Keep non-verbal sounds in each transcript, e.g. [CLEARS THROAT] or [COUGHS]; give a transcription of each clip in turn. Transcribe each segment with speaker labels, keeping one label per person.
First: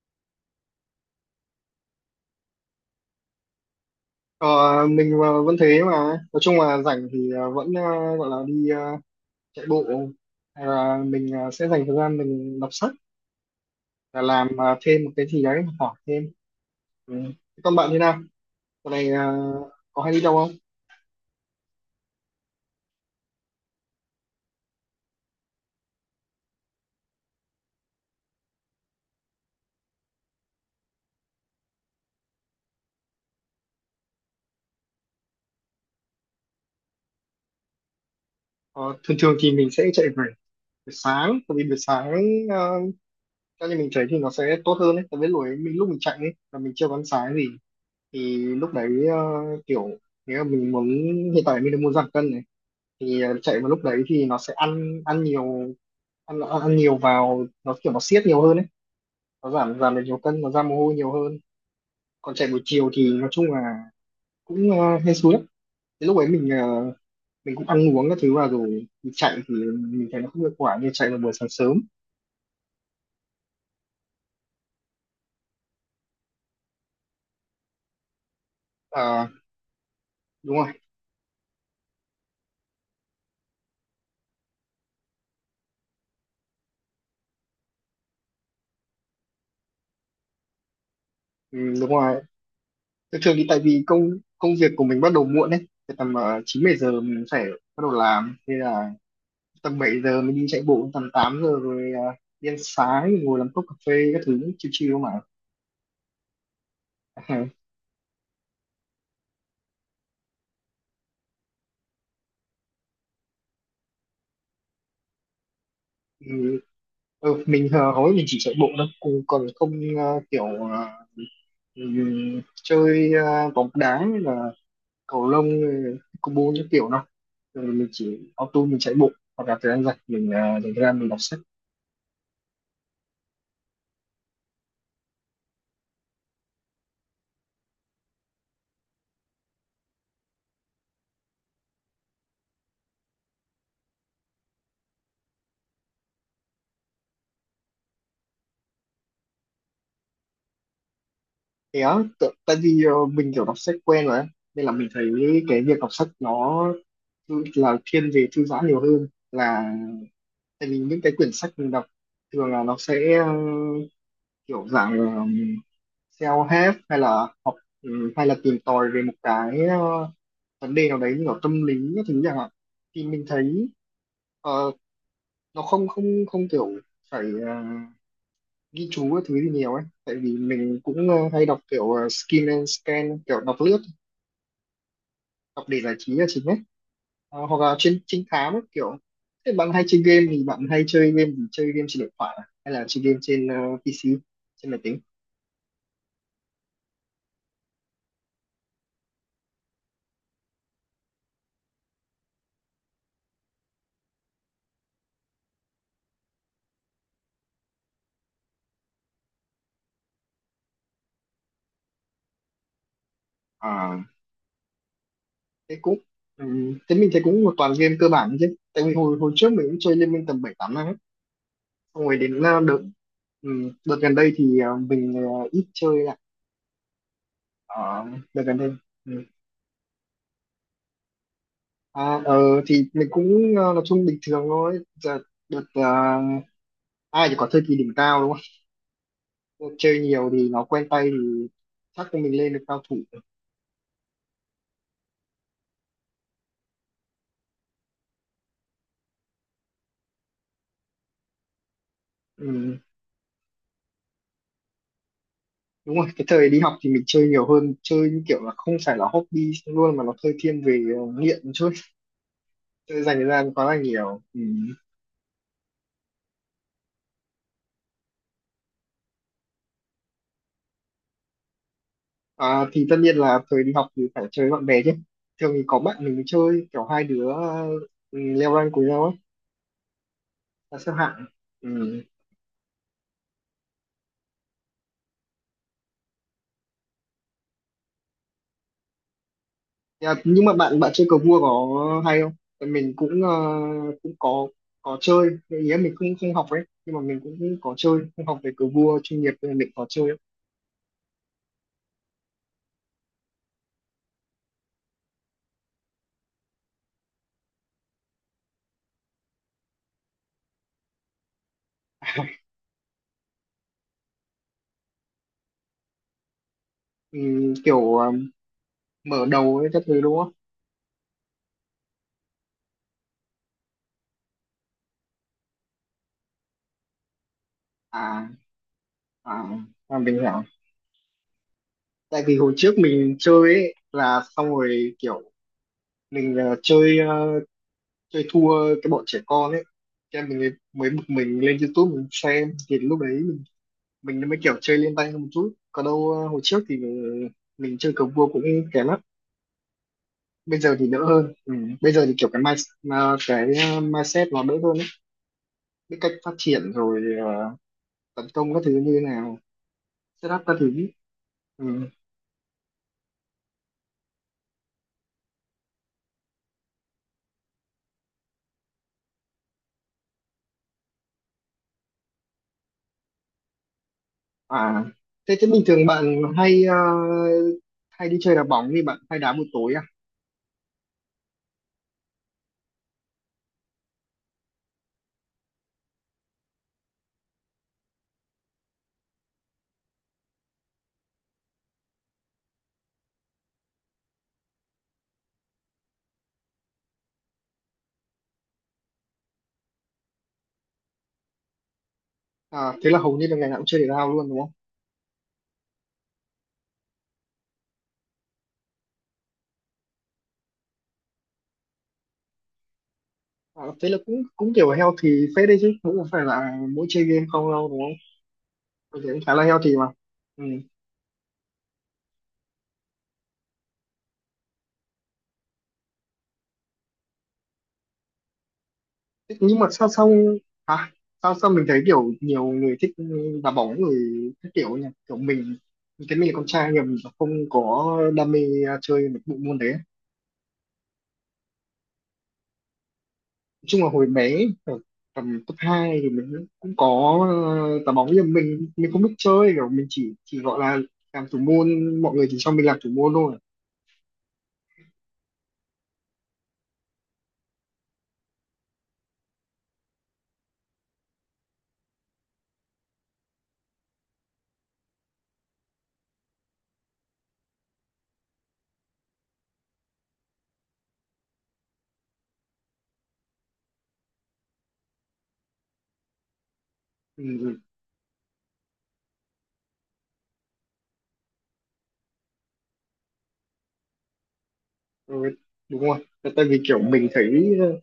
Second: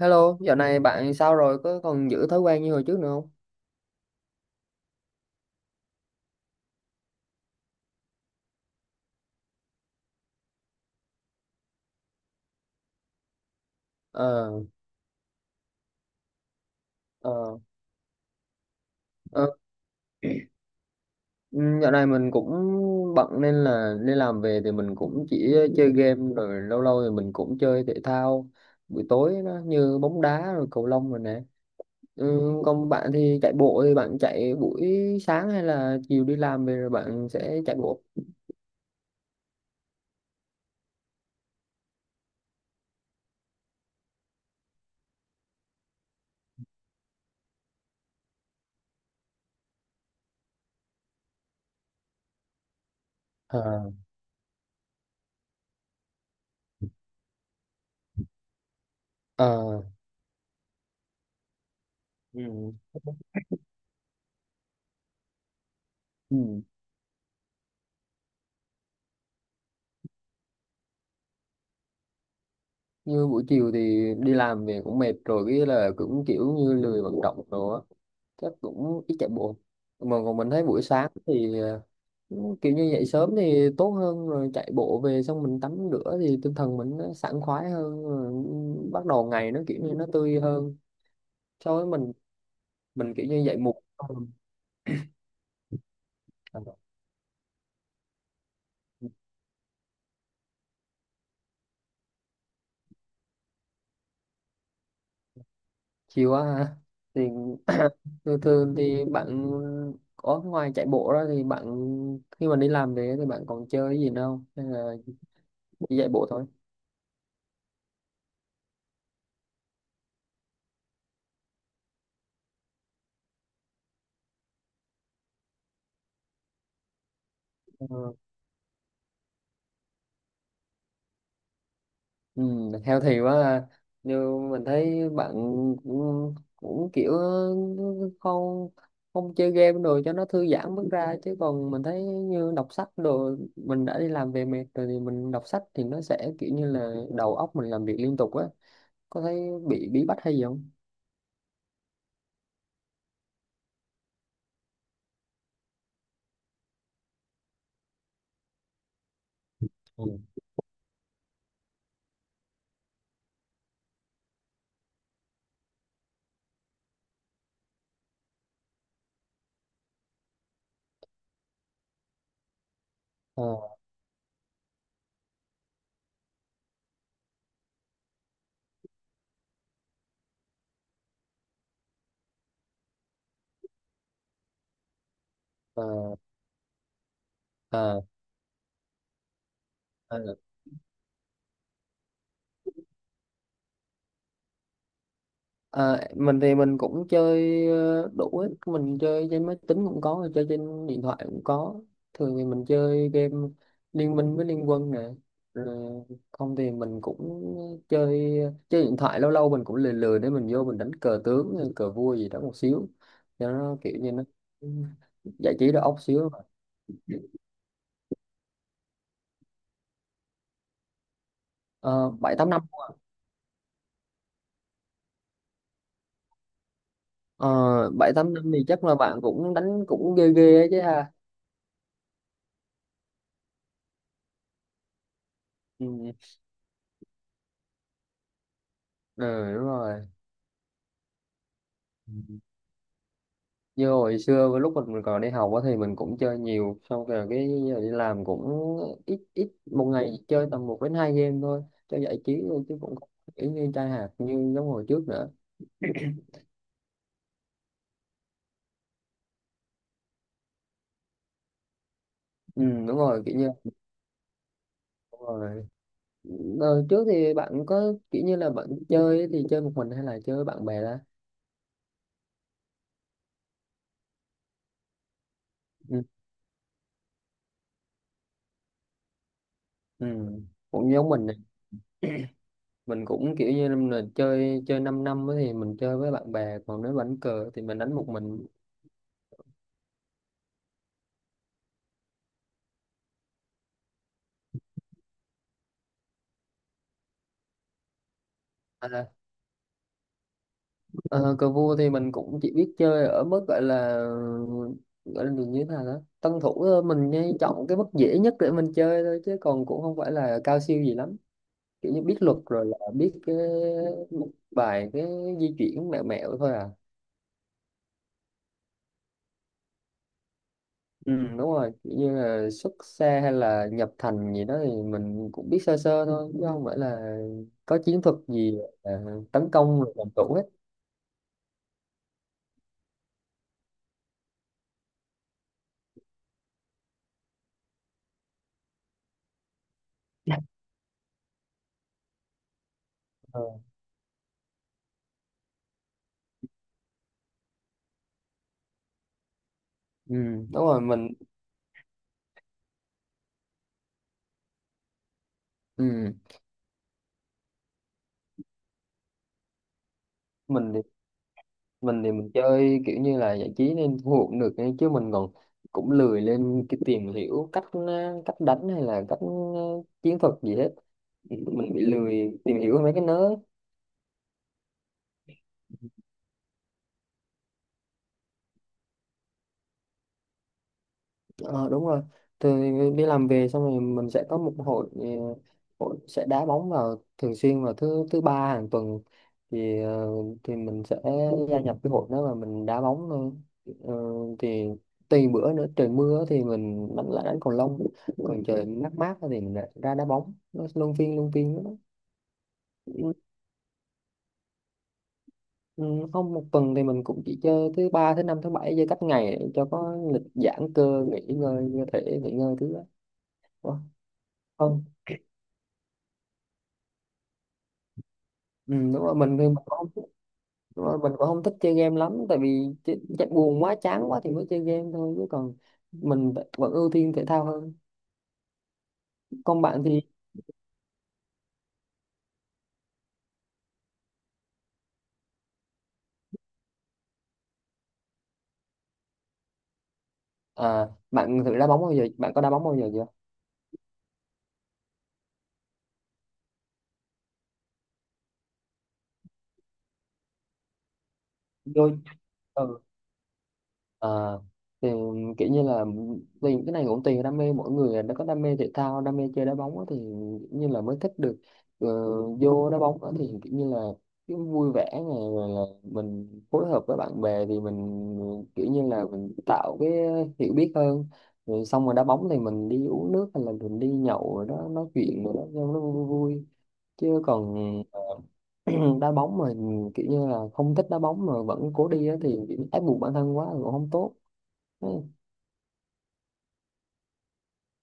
Speaker 1: Hello, dạo này bạn sao rồi? Có còn giữ thói quen như hồi trước nữa không?
Speaker 2: Ờ, mình vẫn thế mà. Nói chung là rảnh thì vẫn gọi là đi chạy bộ. Hay là mình sẽ dành thời gian mình đọc sách và làm
Speaker 1: Ờ,
Speaker 2: thêm một cái gì đấy, học hỏi thêm. Ừ.
Speaker 1: ờ,
Speaker 2: Thế còn bạn thế nào? Dạo này
Speaker 1: ờ.
Speaker 2: có hay đi đâu không?
Speaker 1: Ừ, dạo này mình cũng bận nên là đi làm về thì mình cũng chỉ chơi game rồi lâu lâu thì mình cũng chơi thể thao buổi tối nó như bóng đá rồi cầu lông rồi nè. Ừ, còn bạn thì chạy bộ thì bạn chạy buổi sáng hay là chiều đi làm về rồi bạn sẽ chạy bộ?
Speaker 2: Ờ, thường thường thì mình sẽ chạy buổi buổi sáng. Tại vì buổi sáng ờ, cho nên mình chạy thì nó sẽ tốt hơn ấy. Tại vì lúc ấy mình, lúc mình chạy ấy là mình chưa có ăn sáng gì, thì lúc đấy kiểu, nếu mà mình muốn, hiện tại mình đang muốn giảm cân này, thì chạy
Speaker 1: Ờ,
Speaker 2: vào lúc đấy thì nó sẽ ăn ăn nhiều, ăn ăn nhiều vào nó kiểu nó siết nhiều hơn ấy, nó giảm
Speaker 1: ờ,
Speaker 2: giảm được nhiều cân, nó ra mồ hôi nhiều hơn. Còn chạy buổi
Speaker 1: ừ,
Speaker 2: chiều thì nói chung là cũng hên xui lắm. Đến lúc ấy mình,
Speaker 1: ừ.
Speaker 2: mình cũng ăn uống các thứ vào rồi mình chạy thì mình thấy nó không hiệu quả như chạy vào buổi sáng sớm.
Speaker 1: Như buổi chiều thì đi làm về cũng mệt rồi cái là cũng kiểu như lười vận động rồi á, chắc cũng ít
Speaker 2: Ờ,
Speaker 1: chạy bộ. Mà còn mình
Speaker 2: đúng
Speaker 1: thấy
Speaker 2: rồi.
Speaker 1: buổi sáng thì kiểu như dậy sớm thì tốt hơn, rồi chạy bộ về xong mình tắm rửa thì tinh thần mình nó sảng khoái hơn, rồi bắt đầu ngày nó kiểu như nó tươi hơn
Speaker 2: Ừ,
Speaker 1: so với
Speaker 2: đúng
Speaker 1: mình
Speaker 2: rồi.
Speaker 1: mình
Speaker 2: Thường
Speaker 1: kiểu
Speaker 2: thường
Speaker 1: như
Speaker 2: thì
Speaker 1: dậy
Speaker 2: tại vì
Speaker 1: muộn.
Speaker 2: công công việc của mình bắt đầu muộn ấy. Thì tầm chín bảy giờ mình phải bắt đầu làm, thế là tầm 7 giờ mình đi chạy bộ, tầm 8 giờ rồi đi ăn sáng, ngồi làm cốc cà phê các thứ, chill chill mà.
Speaker 1: Chiều á hả? Thì [COUGHS] [CLEARS THROAT] thường thường thì bạn có, ngoài chạy bộ ra thì bạn khi mà đi làm về thì bạn còn chơi cái gì nữa không, hay là chỉ chạy bộ thôi?
Speaker 2: [LAUGHS] Ừ, mình, hầu hết mình chỉ chạy bộ thôi, cũng còn không ờ, kiểu ờ, chơi bóng đá hay là cầu lông, pickleball những kiểu đâu. Thường mình chỉ auto mình chạy bộ, hoặc là thời gian rảnh mình dành ra mình đọc sách.
Speaker 1: Ừ, healthy quá ha. Nhưng mình thấy bạn cũng kiểu không không chơi game đồ cho nó thư giãn bước ra, chứ còn mình thấy như đọc sách đồ, mình đã đi làm về mệt rồi thì mình đọc sách thì nó sẽ kiểu như là đầu óc mình làm việc liên tục á, có thấy bị bí bách hay gì không?
Speaker 2: Thế á, tại vì mình kiểu đọc sách quen rồi ấy. Nên là mình thấy cái việc đọc sách nó là thiên về thư giãn nhiều hơn là,
Speaker 1: Ừ.
Speaker 2: tại vì những cái quyển sách mình đọc thường là nó sẽ kiểu dạng self-help hay là học. Ừ, hay là tìm tòi về một cái vấn đề nào đấy như kiểu tâm lý các thứ chẳng hạn, thì mình
Speaker 1: Ờ,
Speaker 2: thấy ờ, nó không không không kiểu phải ghi chú các thứ gì nhiều ấy, tại vì mình cũng hay đọc kiểu skin and scan, kiểu đọc lướt, đọc để
Speaker 1: ờ,
Speaker 2: giải trí là chính ấy. Ờ, hoặc là trên
Speaker 1: ờ.
Speaker 2: trinh thám ấy, kiểu thế bạn hay chơi game,
Speaker 1: ờ.
Speaker 2: thì bạn hay chơi game trên điện thoại à? Hay là chơi game trên PC, trên máy tính?
Speaker 1: Ờ, mình thì mình cũng chơi đủ ấy. Mình chơi trên máy tính cũng có, chơi trên điện thoại cũng có. Thường thì mình chơi game Liên Minh với Liên Quân nè. Rồi không thì mình cũng chơi chơi điện thoại, lâu lâu mình cũng lười lười để mình vô mình đánh cờ tướng, hay cờ vua gì đó một xíu. Cho nó kiểu
Speaker 2: À,
Speaker 1: như nó giải trí
Speaker 2: thế
Speaker 1: đầu óc
Speaker 2: cũng,
Speaker 1: xíu.
Speaker 2: ừ, thế mình thấy cũng một toàn game cơ bản chứ, tại vì hồi hồi trước mình cũng chơi Liên Minh tầm 7-8 năm ấy. Xong
Speaker 1: Ờ,
Speaker 2: rồi
Speaker 1: bảy
Speaker 2: đến
Speaker 1: tám năm.
Speaker 2: ừ, đợt gần đây thì mình ít chơi lại.
Speaker 1: Ờ,
Speaker 2: Ờ,
Speaker 1: bảy tám
Speaker 2: đợt
Speaker 1: năm
Speaker 2: gần
Speaker 1: thì
Speaker 2: đây.
Speaker 1: chắc là bạn
Speaker 2: Ừ.
Speaker 1: cũng đánh cũng ghê ghê ấy chứ ha.
Speaker 2: À, thì mình cũng nói chung bình thường thôi. Giờ đợt
Speaker 1: Ừ,
Speaker 2: ai thì có thời kỳ đỉnh cao, đúng
Speaker 1: ừ đúng
Speaker 2: không? Chơi
Speaker 1: rồi.
Speaker 2: nhiều thì nó quen tay thì chắc là mình lên được cao thủ.
Speaker 1: Như hồi xưa với lúc mình còn đi học á thì mình cũng chơi nhiều, xong rồi cái giờ đi làm cũng ít, ít một ngày chơi tầm một đến hai game thôi cho giải trí thôi,
Speaker 2: Ừ,
Speaker 1: chứ cũng không kiểu như trai hạt như giống hồi trước nữa.
Speaker 2: đúng rồi, cái thời đi học thì mình chơi nhiều hơn, chơi như kiểu là không phải là hobby luôn mà nó hơi thiên về nghiện một chút,
Speaker 1: Ừ, đúng
Speaker 2: chơi dành
Speaker 1: rồi,
Speaker 2: thời
Speaker 1: kiểu như
Speaker 2: gian quá là nhiều. Ừ.
Speaker 1: đúng rồi. Đời trước thì bạn có kiểu như là bạn chơi thì chơi một mình hay là chơi với bạn bè đó?
Speaker 2: À, thì tất nhiên là thời đi học thì phải chơi với bạn bè chứ. Thường thì có
Speaker 1: ừ,
Speaker 2: bạn mình chơi kiểu hai đứa, ừ, leo rank cùng nhau ấy,
Speaker 1: ừ.
Speaker 2: là xếp
Speaker 1: Cũng giống
Speaker 2: hạng.
Speaker 1: mình này,
Speaker 2: Ừ.
Speaker 1: mình cũng kiểu như là chơi chơi 5 năm năm á thì mình chơi với bạn bè, còn nếu đánh cờ thì mình đánh một mình.
Speaker 2: Nhưng mà bạn bạn chơi cờ vua có hay không? Tại mình cũng cũng có chơi. Cái ý là mình cũng không học ấy, nhưng mà mình cũng có chơi, không học về cờ vua
Speaker 1: À,
Speaker 2: chuyên nghiệp nên mình có chơi ấy.
Speaker 1: ờ, cờ vua thì mình cũng chỉ biết chơi ở mức gọi là như thế nào đó tân thủ thôi, mình nhây chọn cái mức dễ nhất để mình chơi thôi, chứ còn cũng không phải là cao siêu gì lắm, kiểu như biết luật rồi là biết một vài cái di chuyển mẹo mẹo thôi à.
Speaker 2: Ừ, kiểu mở đầu ấy các thứ, đúng không?
Speaker 1: Ừ, đúng rồi, kiểu như là xuất xa hay là nhập thành gì đó thì mình cũng biết sơ sơ thôi, chứ không phải là có chiến thuật
Speaker 2: À
Speaker 1: gì à,
Speaker 2: à,
Speaker 1: tấn công rồi
Speaker 2: à
Speaker 1: làm
Speaker 2: mình
Speaker 1: chủ
Speaker 2: hiểu.
Speaker 1: hết.
Speaker 2: Tại vì hồi trước mình chơi ấy là, xong rồi kiểu mình chơi thua cái bọn trẻ con ấy. Thế em mình mới
Speaker 1: [LAUGHS]
Speaker 2: mới bực, mình lên YouTube mình xem thì lúc đấy
Speaker 1: Ờ.
Speaker 2: mình mới kiểu chơi lên tay hơn một chút. Còn đâu hồi trước thì mình chơi cờ vua cũng kém lắm,
Speaker 1: Ừ,
Speaker 2: bây
Speaker 1: đúng
Speaker 2: giờ
Speaker 1: rồi
Speaker 2: thì đỡ
Speaker 1: mình.
Speaker 2: hơn. Ừ, bây giờ thì kiểu cái mindset, mindset nó đỡ hơn ấy, biết cách
Speaker 1: ừ.
Speaker 2: phát triển rồi, tấn công các thứ như thế nào, setup các thứ.
Speaker 1: mình
Speaker 2: Ừ.
Speaker 1: mình thì mình chơi kiểu như là giải trí nên thu hút được ấy, chứ mình còn cũng lười lên cái tìm hiểu cách cách đánh hay là cách chiến thuật gì hết, mình bị lười tìm hiểu mấy cái nớ.
Speaker 2: À, thế thế bình thường bạn hay đi chơi đá bóng, thì bạn hay đá buổi tối à?
Speaker 1: Ờ, đúng rồi, từ đi làm về xong rồi mình sẽ có một hội, ờ, hội sẽ đá bóng vào thường xuyên vào thứ thứ ba hàng tuần, thì thì mình sẽ gia nhập cái hội đó và mình đá bóng thôi. Ờ, thì tùy bữa nữa, trời mưa thì mình đánh, lại đánh cầu lông, còn trời mát mát thì mình lại ra đá bóng, nó luân phiên đó.
Speaker 2: À, thế là
Speaker 1: Ừ,
Speaker 2: hầu như là ngày nào cũng chơi thể thao luôn đúng không?
Speaker 1: ừ, không, một tuần thì mình cũng chỉ chơi thứ ba thứ năm thứ bảy, chơi cách ngày để cho có lịch giãn cơ nghỉ ngơi, cơ thể nghỉ ngơi thứ đó.
Speaker 2: À,
Speaker 1: Ủa?
Speaker 2: thế là cũng cũng kiểu
Speaker 1: Không,
Speaker 2: healthy phết đấy chứ, cũng không phải là mỗi chơi game không đâu đúng không?
Speaker 1: ừ, đúng
Speaker 2: Tôi thấy
Speaker 1: rồi
Speaker 2: cũng khá
Speaker 1: mình
Speaker 2: là
Speaker 1: thì mình cũng
Speaker 2: healthy mà.
Speaker 1: không thích-,
Speaker 2: Ừ.
Speaker 1: đúng rồi, mình cũng không thích chơi game lắm, tại vì buồn quá chán quá thì mới chơi game thôi, chứ còn mình vẫn ưu tiên thể thao hơn.
Speaker 2: Thế nhưng
Speaker 1: Còn
Speaker 2: mà
Speaker 1: bạn
Speaker 2: sao
Speaker 1: thì
Speaker 2: sao à, sao sao mình thấy kiểu nhiều người thích đá bóng, người các kiểu nhỉ. Kiểu mình thấy mình là con trai nhưng mà mình không có đam mê chơi một bộ môn đấy. Nói
Speaker 1: à, bạn thử đá bóng bao giờ, bạn có đá bóng bao giờ chưa?
Speaker 2: chung là hồi bé ở tầm cấp 2 thì mình cũng có đá bóng, nhưng mà mình không biết chơi, kiểu mình chỉ gọi là làm thủ môn, mọi người chỉ cho mình làm
Speaker 1: Rồi.
Speaker 2: thủ môn thôi.
Speaker 1: À, thì kiểu như là vì cái này cũng tùy đam mê mỗi người, đã có đam mê thể thao, đam mê chơi đá bóng á thì kiểu như là mới thích được ờ, vô đá bóng á, thì kiểu như là cái vui vẻ này, rồi là mình phối hợp với bạn bè thì mình kiểu như là mình tạo cái hiểu biết hơn, rồi xong rồi đá bóng thì mình đi uống nước hay là mình đi nhậu rồi đó, nói chuyện rồi đó cho nó vui vui, chứ còn
Speaker 2: Ừ.
Speaker 1: [CLEARS THROAT] đá bóng mà kiểu như là không thích đá bóng mà vẫn cố đi á, thì kiểu ép buộc bản thân quá là cũng không tốt. ừ.
Speaker 2: Ừ, đúng rồi. Tại tại vì kiểu mình thấy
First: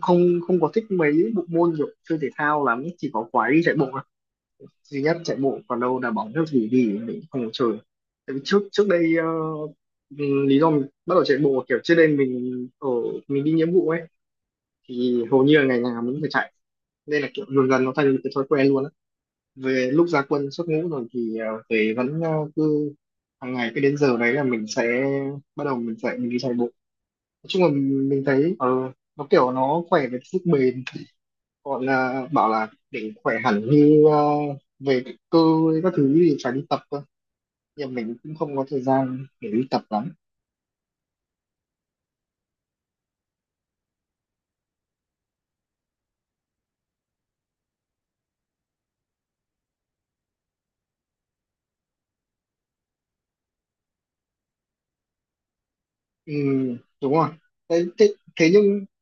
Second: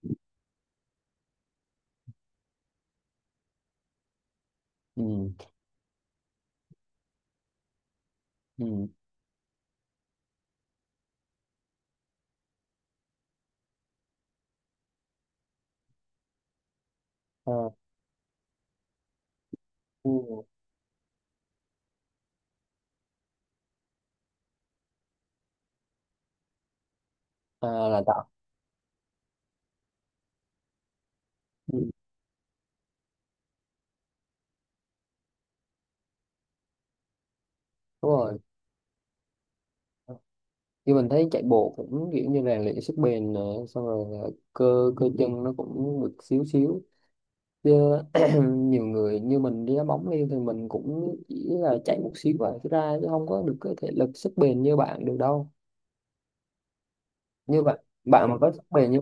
Speaker 2: không không có thích mấy bộ môn kiểu chơi thể thao lắm, chỉ có quái đi chạy bộ thôi. Duy nhất
Speaker 1: Ừ.
Speaker 2: chạy bộ, còn đâu là bóng theo gì thì mình không có chơi. Tại vì trước trước
Speaker 1: Ừ.
Speaker 2: đây lý do mình bắt đầu chạy bộ kiểu trước đây mình đi nghĩa vụ ấy, thì hầu như là ngày nào mình cũng phải chạy. Nên là kiểu dần
Speaker 1: À,
Speaker 2: dần nó thành một cái thói quen luôn á. Về lúc ra
Speaker 1: ừ.
Speaker 2: quân xuất ngũ rồi thì về vẫn cứ hàng ngày, cứ đến giờ đấy là mình sẽ bắt đầu mình chạy, mình đi chạy bộ. Nói chung là
Speaker 1: À, là
Speaker 2: mình
Speaker 1: tạo.
Speaker 2: thấy nó kiểu nó khỏe về sức bền,
Speaker 1: ừ.
Speaker 2: gọi là bảo là để khỏe hẳn như về cơ các thứ thì phải đi tập cơ, nhưng
Speaker 1: Đúng
Speaker 2: mình cũng
Speaker 1: rồi,
Speaker 2: không có thời gian để đi tập lắm.
Speaker 1: như mình thấy chạy bộ cũng kiểu như rèn luyện sức bền nè, xong rồi là cơ cơ chân nó cũng được xíu xíu, chứ [CLEARS THROAT] nhiều người như mình đi đá bóng đi thì mình cũng chỉ là chạy một xíu và cái ra, chứ không có được cái thể lực sức bền như bạn được đâu.
Speaker 2: Ừ, đúng rồi.
Speaker 1: Như bạn,
Speaker 2: thế, thế,
Speaker 1: bạn mà
Speaker 2: thế
Speaker 1: có sức
Speaker 2: nhưng
Speaker 1: bền như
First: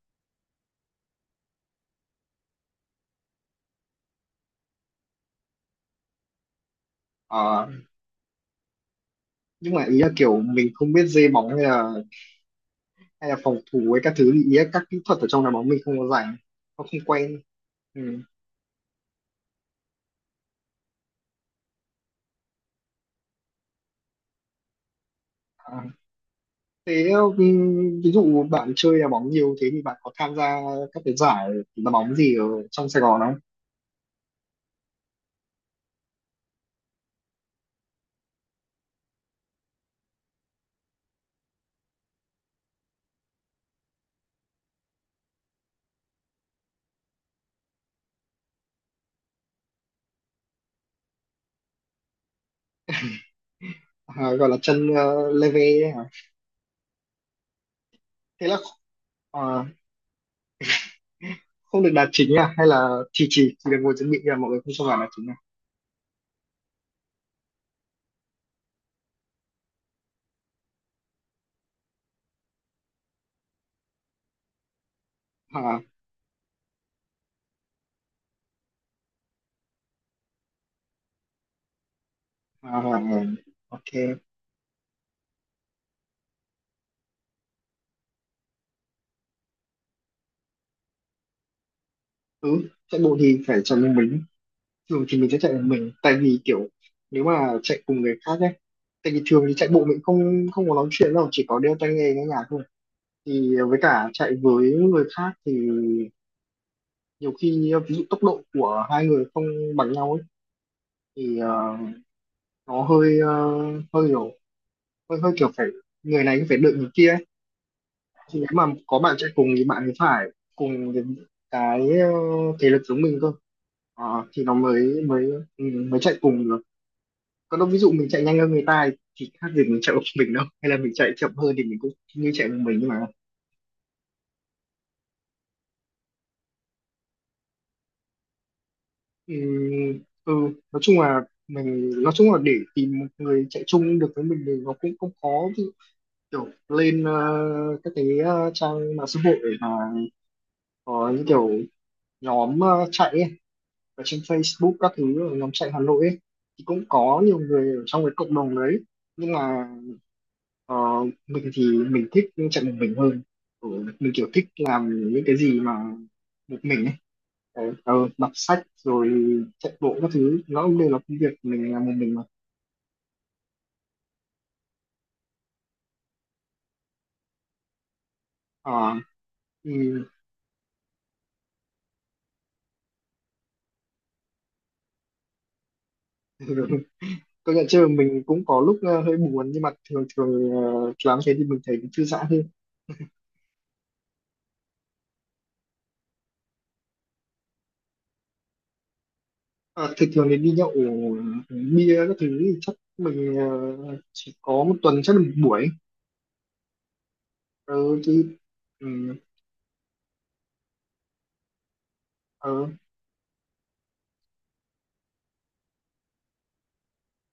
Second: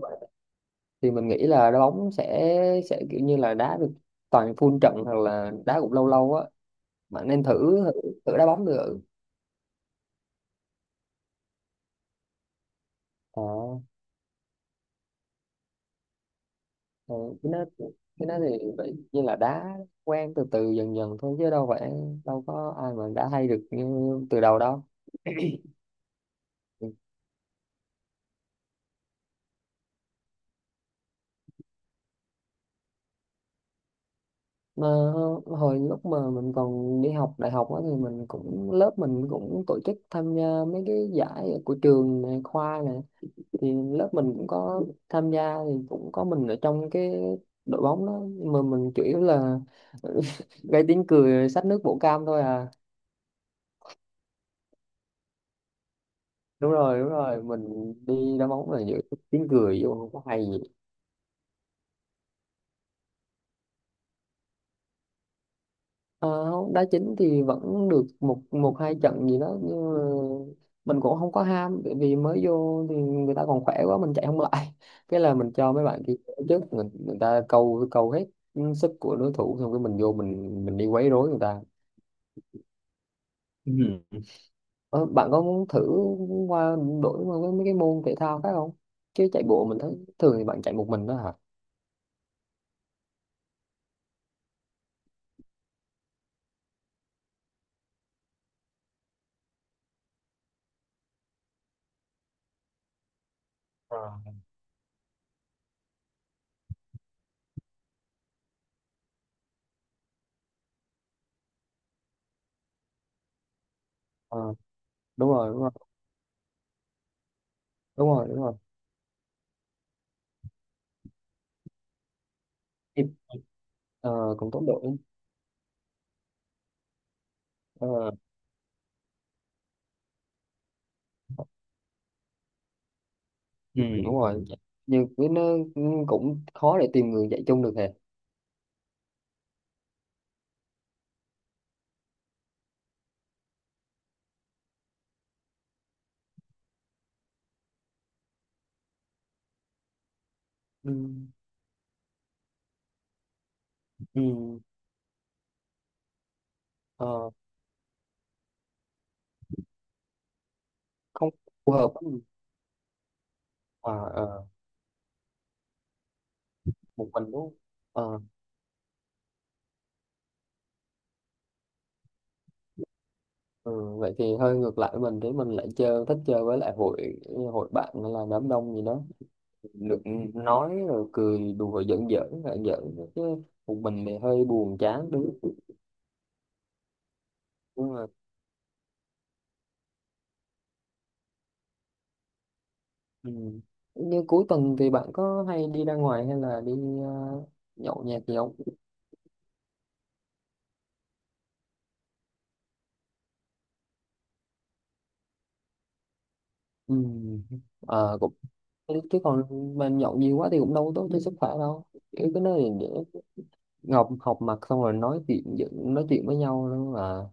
Speaker 1: thì mình nghĩ là đá bóng sẽ kiểu như là đá được toàn full trận hoặc là đá cũng lâu lâu á, bạn nên thử
Speaker 2: ờ,
Speaker 1: thử đá bóng được.
Speaker 2: nhưng mà ý là kiểu mình không biết dê bóng hay là
Speaker 1: ờ
Speaker 2: phòng thủ với các thứ, thì ý là các kỹ thuật ở trong đá bóng mình không có rành, nó không
Speaker 1: ờ,
Speaker 2: quen.
Speaker 1: cái đó
Speaker 2: Ừ.
Speaker 1: cái đó thì vậy như là đá quen từ từ dần dần thôi chứ đâu phải, đâu có ai mà đã hay được như từ đầu đâu.
Speaker 2: À, thế ừ, ví dụ bạn chơi đá bóng nhiều thế thì bạn có tham gia các cái giải đá bóng gì ở trong Sài Gòn không?
Speaker 1: Mà hồi lúc mà mình còn đi học đại học á thì mình cũng, lớp mình cũng tổ chức tham gia mấy cái giải của trường này, khoa này, thì lớp mình cũng có tham gia, thì cũng có mình ở trong cái đội bóng đó, nhưng mà mình chủ yếu là [LAUGHS] gây tiếng cười xách nước bổ cam thôi à.
Speaker 2: À, gọi là chân leve đấy hả.
Speaker 1: Đúng rồi đúng rồi, mình đi
Speaker 2: Thế
Speaker 1: đá
Speaker 2: là
Speaker 1: bóng là giữ
Speaker 2: à,
Speaker 1: tiếng cười vô, không có hay gì.
Speaker 2: không được đá chính à, hay là chỉ được ngồi chuẩn bị là mọi người không cho vào đá chính à?
Speaker 1: Ờ, không, đá chính thì vẫn được một, một hai trận gì đó nhưng mà mình cũng không có ham, bởi vì mới vô thì người ta còn khỏe quá, mình chạy không lại, [LAUGHS] cái là mình cho
Speaker 2: À,
Speaker 1: mấy bạn kia ở trước, người ta câu câu hết sức của đối thủ, xong cái mình vô mình đi quấy rối người ta.
Speaker 2: à, à à, OK.
Speaker 1: Ờ, bạn có muốn thử qua, đổi qua với mấy cái môn thể thao khác không? Chứ chạy bộ mình thấy thường thì bạn chạy một mình đó hả?
Speaker 2: Ừ, chạy bộ thì phải chạy một mình. Thường thì mình sẽ chạy một mình, tại vì kiểu nếu mà chạy cùng người khác ấy, tại vì thường thì chạy bộ mình không không có nói chuyện đâu, chỉ có đeo tai nghe nghe nhạc thôi, thì với
Speaker 1: Ờ,
Speaker 2: cả chạy với người khác thì nhiều khi ví dụ tốc độ của hai người không bằng nhau ấy, thì nó hơi ờ, hơi
Speaker 1: Ờ,
Speaker 2: hơi
Speaker 1: đúng
Speaker 2: hơi
Speaker 1: rồi,
Speaker 2: kiểu
Speaker 1: đúng
Speaker 2: phải
Speaker 1: rồi,
Speaker 2: người này cũng phải đợi người kia ấy.
Speaker 1: đúng rồi, đúng
Speaker 2: Thì nếu
Speaker 1: rồi.
Speaker 2: mà có bạn chạy cùng thì bạn ấy phải cùng những cái thể lực giống
Speaker 1: Thì,
Speaker 2: mình cơ. Ờ,
Speaker 1: Ờ,
Speaker 2: thì
Speaker 1: cũng
Speaker 2: nó
Speaker 1: tốc độ.
Speaker 2: mới mới ừ, mới chạy cùng được, còn đâu ví dụ mình
Speaker 1: Ờ,
Speaker 2: chạy nhanh hơn người ta ấy, thì khác gì mình chạy một mình đâu, hay là mình chạy chậm hơn thì mình cũng như chạy một mình. Nhưng mà
Speaker 1: ừ. Đúng rồi. Nhưng với nó cũng khó để tìm người chạy chung được hề.
Speaker 2: ừ, ừ, nói chung là để tìm một người chạy chung được với mình thì nó cũng không khó. Ví dụ kiểu lên các cái trang mạng xã hội mà
Speaker 1: Ừ,
Speaker 2: có những kiểu nhóm chạy ấy, ở trên
Speaker 1: ừ,
Speaker 2: Facebook các thứ, ở nhóm chạy Hà Nội ấy, thì cũng có
Speaker 1: ờ,
Speaker 2: nhiều người ở trong cái cộng đồng đấy, nhưng mà ờ,
Speaker 1: Không
Speaker 2: mình
Speaker 1: phù
Speaker 2: thì
Speaker 1: hợp
Speaker 2: mình
Speaker 1: với.
Speaker 2: thích chạy một mình hơn. Ừ,
Speaker 1: À,
Speaker 2: mình kiểu
Speaker 1: ờ,
Speaker 2: thích làm những cái gì mà một mình ấy.
Speaker 1: Một mình đúng không?
Speaker 2: Đấy,
Speaker 1: Ờ,
Speaker 2: đọc sách rồi chạy bộ các thứ nó cũng đều là công việc mình làm một mình mà.
Speaker 1: ừ, vậy thì hơi ngược lại với mình, thì mình lại chơi, thích chơi với lại hội, hội bạn hay là đám đông gì
Speaker 2: Ờ,
Speaker 1: đó, được
Speaker 2: ừ.
Speaker 1: nói rồi cười đùa, giỡn giỡn là giỡn chứ một mình thì hơi buồn chán đúng không?
Speaker 2: [LAUGHS] Công nhận, chưa
Speaker 1: Nhưng mà
Speaker 2: mình cũng có lúc hơi buồn, nhưng mà thường thường làm thế thì mình thấy cũng thư giãn hơn.
Speaker 1: ừ. Như cuối tuần thì bạn có hay đi ra ngoài hay là đi ờ, nhậu nhẹt gì không?
Speaker 2: À, thì thường thì đi nhậu bia các thứ thì chắc mình chỉ có một tuần chắc được một buổi,
Speaker 1: Ừ.
Speaker 2: ờ,
Speaker 1: Ờ,
Speaker 2: thì
Speaker 1: cũng
Speaker 2: ừ,
Speaker 1: chứ còn mà nhậu nhiều quá thì cũng đâu tốt cho sức khỏe đâu, cái
Speaker 2: ờ,
Speaker 1: nơi để ngọc học mặt xong rồi nói chuyện giỡn-, nói chuyện với nhau luôn mà,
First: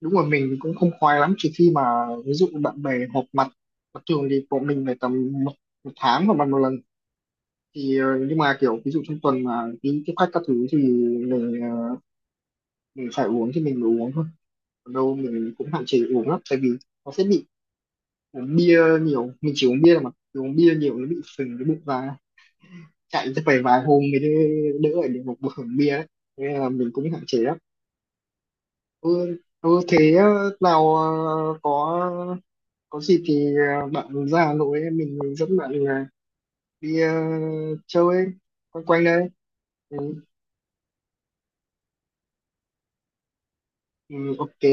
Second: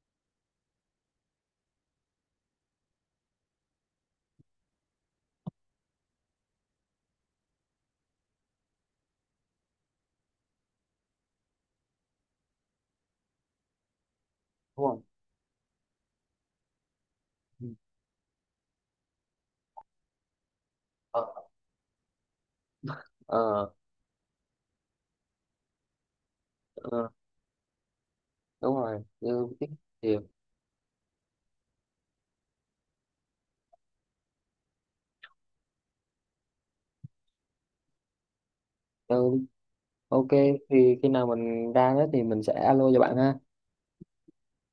Speaker 2: đúng rồi, mình cũng không khoái lắm trừ khi mà ví dụ bạn bè họp mặt, mà thường thì bọn mình phải tầm một tháng hoặc một lần, thì nhưng mà kiểu ví dụ trong tuần mà đi tiếp khách các thứ thì mình, mình phải uống thì mình mới uống thôi.
Speaker 1: đúng
Speaker 2: Còn
Speaker 1: không?
Speaker 2: đâu mình cũng hạn chế uống lắm, tại vì nó sẽ bị
Speaker 1: Ừ.
Speaker 2: uống bia nhiều, mình chỉ uống bia mà uống bia nhiều nó bị
Speaker 1: Ờ,
Speaker 2: phình cái bụng ra, chạy chắc phải
Speaker 1: ờ,
Speaker 2: vài hôm mới đỡ đỡ ở được một bụng bia đấy, nên là mình
Speaker 1: ờ,
Speaker 2: cũng hạn chế lắm.
Speaker 1: Đúng rồi
Speaker 2: Ừ,
Speaker 1: như, tiếng
Speaker 2: ừ, thế nào có có gì thì bạn ra Hà Nội ấy, mình dẫn bạn đi chơi ấy, quanh quanh
Speaker 1: thì,
Speaker 2: đây. Ừ,
Speaker 1: ok, thì khi nào mình ra đó thì mình sẽ alo cho bạn ha.
Speaker 2: ừ, OK.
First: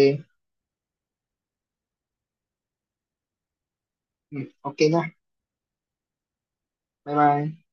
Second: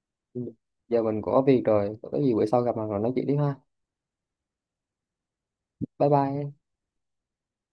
Speaker 1: Giờ mình có việc rồi, có gì bữa sau gặp mặt rồi nói chuyện tiếp ha.
Speaker 2: Ừ, OK nha.
Speaker 1: Bye bye.
Speaker 2: Bye bye.